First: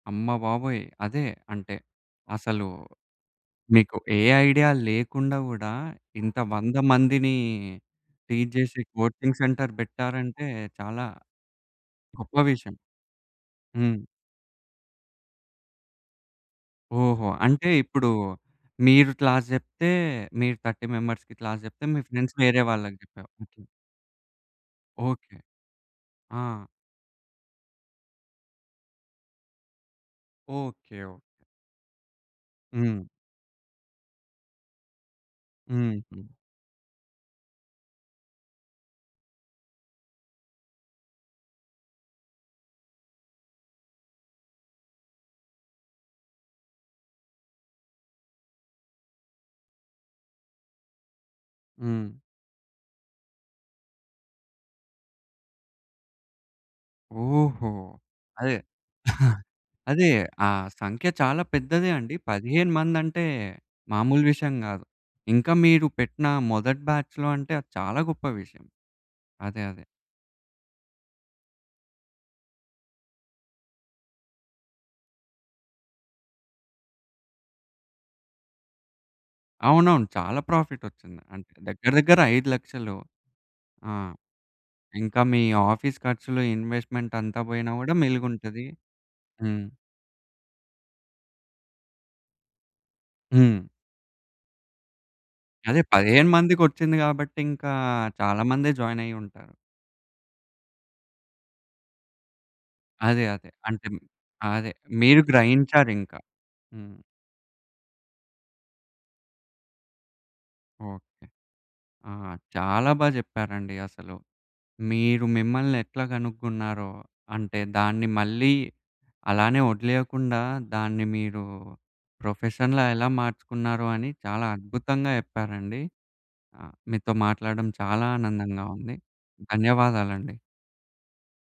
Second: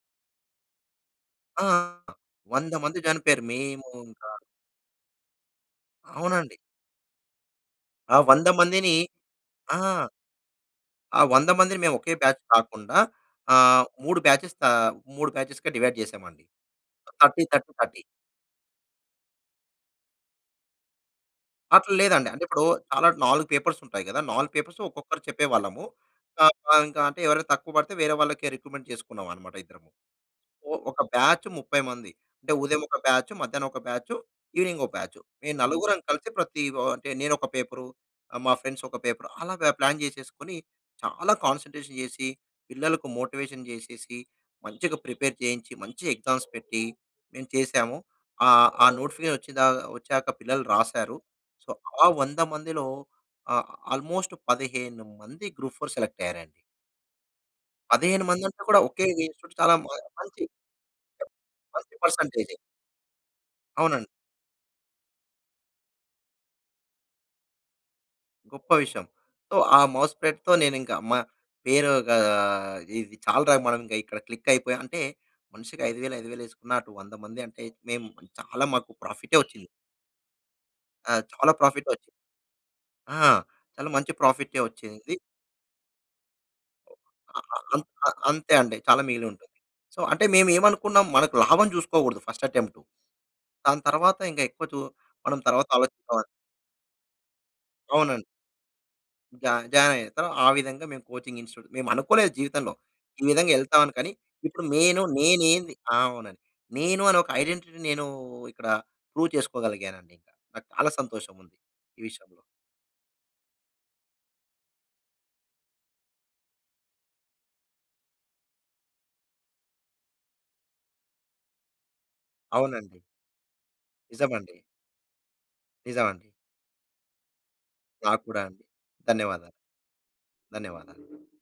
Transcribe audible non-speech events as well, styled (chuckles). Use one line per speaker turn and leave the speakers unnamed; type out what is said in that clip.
అమ్మబాబోయ్! అదే.
ఆ!
అంటే అసలు
100 మంది జాయినైపోయారు. మేము
మీకు ఏ
ఇంకా
ఐడియా లేకుండా గూడా ఇంత
అవునండి.
100 మందిని
ఆ 100
టీచ్ చేసి
మందిని
కోచింగ్ సెంటర్
ఆ!
పెట్టారంటే చాలా
ఆ 100 మందిని మేమొకే
గొప్ప
బ్యాచ్
విషయం.
కాకుండా ఆహ్,
హ్మ్.
3 బ్యాచెస్‌గా ఆహ్, 3 బ్యాచెస్‌గా డివైడ్ చేశామండి.
ఓహో!
థర్టీ
అంటే
థర్టీ థర్టీ.
ఇప్పుడు మీరు క్లాస్ జెప్తే, మీరు 30 మెంబర్స్‌కి క్లాస్ జెప్తే,
అట్లా
మీ
లేదండి.
ఫ్రెండ్స్
అంటే
వేరే
ఇప్పుడు
వాళ్ళకి
చాలా 4
జెప్పేవారిట్లా.
పేపర్స్ ఉంటాయి గదా! 4 పేపర్స్‌ని ఒక్కొక్కరు
ఓకే.
చెప్పేవాళ్ళము.
ఆ!
ఇంక అంటే ఎవరైనా తక్కువబడితే వేరే వాళ్ళని రిక్రూట్‌మెంట్ చేసుకున్నామనమాట ఇద్దరము. ఒ ఒక
ఓకే. ఓకే.
బ్యాచ్ 30 మంది. అంటే ఉదయం ఒక
హ్మ్.
బ్యాచు, మధ్యాహ్నం ఒక బ్యాచు ఈవెనింగ్‌ ఒక బ్యాచు. మేము నలుగురం కలిసి
హుహు.
ప్రతి వ అంటే నేను ఒక పేపర్, మా ఫ్రెండ్స్ ఒక పేపర్, అలా బ ప్లాన్ చేసేసుకొని చాలా కాన్సంట్రేషన్ చేసి పిల్లలకు మోటివేషన్ చేసేసి మంచిగా ప్రిపేర్ చేయించి, మంచిగా ఎగ్జామ్స్ పెట్టి మేము చేసాము. ఆహ్, ఆ నోటిఫికేషన్ వచ్చిందాకా వచ్చాక పిల్లలు రాసారు. సో, ఆ
హ్మ్.
100 మందిలో ఆహ్, ఆల్‌మోస్ట్ 15 మంది గ్రూప్ ఫోర్‌ సెలెక్ట్ అయ్యారండి.
ఓహో!
15
అదే.
మందంటే కూడా ఒకే
(chuckles)
ఇన్‌స్టిట్యూట్ చాలా
అదే,
మంచి
ఆ సంఖ్య చాలా పెద్దదే
మంచి
అండి.
పర్సెంటేజే.
15 మంది అంటే
అవునండి.
మామూలు విషయం గాదు. ఇంకా మీరు పెట్టిన మొదటి బ్యాచ్‌లో అంటే అది చాలా గొప్ప విషయం.
గొప్ప విషయం. సో,
అదే
ఆ
అదే.
మౌత్‌ స్ప్రెడ్‌తో నేనింక మా పేరుగా ఇది చాలు రా మనంగా ఇక్కడ క్లిక్ అయిపోయం. అంటే మనిషికి 5000, 5000 ఏసుకున్నా, అటు 100 మందంటే మేం చాలా మాకు ప్రాఫిట్‌నే ఒచ్చింది.
అవునవును. చాలా
ఆ!
ప్రాఫిటొచ్చింది. అంటే
చాలా
దగ్గర
ప్రాఫిటొచ్చింది.
దగ్గర 5,00,000.
ఆ! చాలా
ఆ!
మంచి ప్రాఫిట్టే వచ్చింది.
ఇంకా మీ ఆఫీస్ ఖర్చులు
ఆ!
ఇన్‌వెస్ట్మెంటంతా
ఆ!
బొయినా
అంత్
గూడా
అంతే
మిలుగుంటది.
అండి చాలా మిగిలుంటుంది.
హ్మ్.
సో, అంటే మేమేమనుకున్నాం మనకు లాభం చూసుకోకూడదు ఫస్ట్ అటెంప్టు.
హ్మ్.
దాని తర్వాత ఇంకా ఎక్కువ చు మనం తర్వాత
అదే
ఆలోచిస్తాం
15 మందికొచ్చింది కాబట్టి ఇంకా
అవునండి.
చాలా మందే
జ
జాయినయ్యుంటారు.
జాయినయ్యతరు ఆ విధంగా మేము కోచింగ్ ఇన్‌స్టిట్యూట్‌లో మేమనుకోలేదు జీవితంలో ఈ
అదే
విధంగా
అదే. అంటే
ఎళ్తామని. కానీ, ఇప్పుడు
అదే
నేను
మీరు
నేనేంది ఆ!
గ్రహించారింక.
అవునండి.
హ్మ్.
నేను అని ఒక ఐడెంటిటీని నేను ఇక్కడ ప్రూవ్ చేసుకోగలిగానండి. ఇక నాకు చాలా
ఓకే.
సంతోషం ఉంది. ఈ
ఆ!
విషయంలో.
చాలా బాగా చెప్పారండి అసలు. మీరు మిమ్మల్ని ఎట్లా గనుక్కున్నారో, అంటే దాన్ని మళ్ళీ అలానే వదిలేయకుండా, దాన్ని మీరు ప్రొఫెషన్‌లా
అవునండి.
ఎలా మార్చుకున్నారో అని చాలా
నిజమండి.
అద్భుతంగా జెప్పారండి.
నిజమండి.
ఆ! మీతో మాట్లాడడం చాలా
నాకు కూడా అండి.
ఆనందంగా ఉంది.
ధన్యవాదాలు.
ధన్యవాదాలండి.
ధన్యవాదాలు.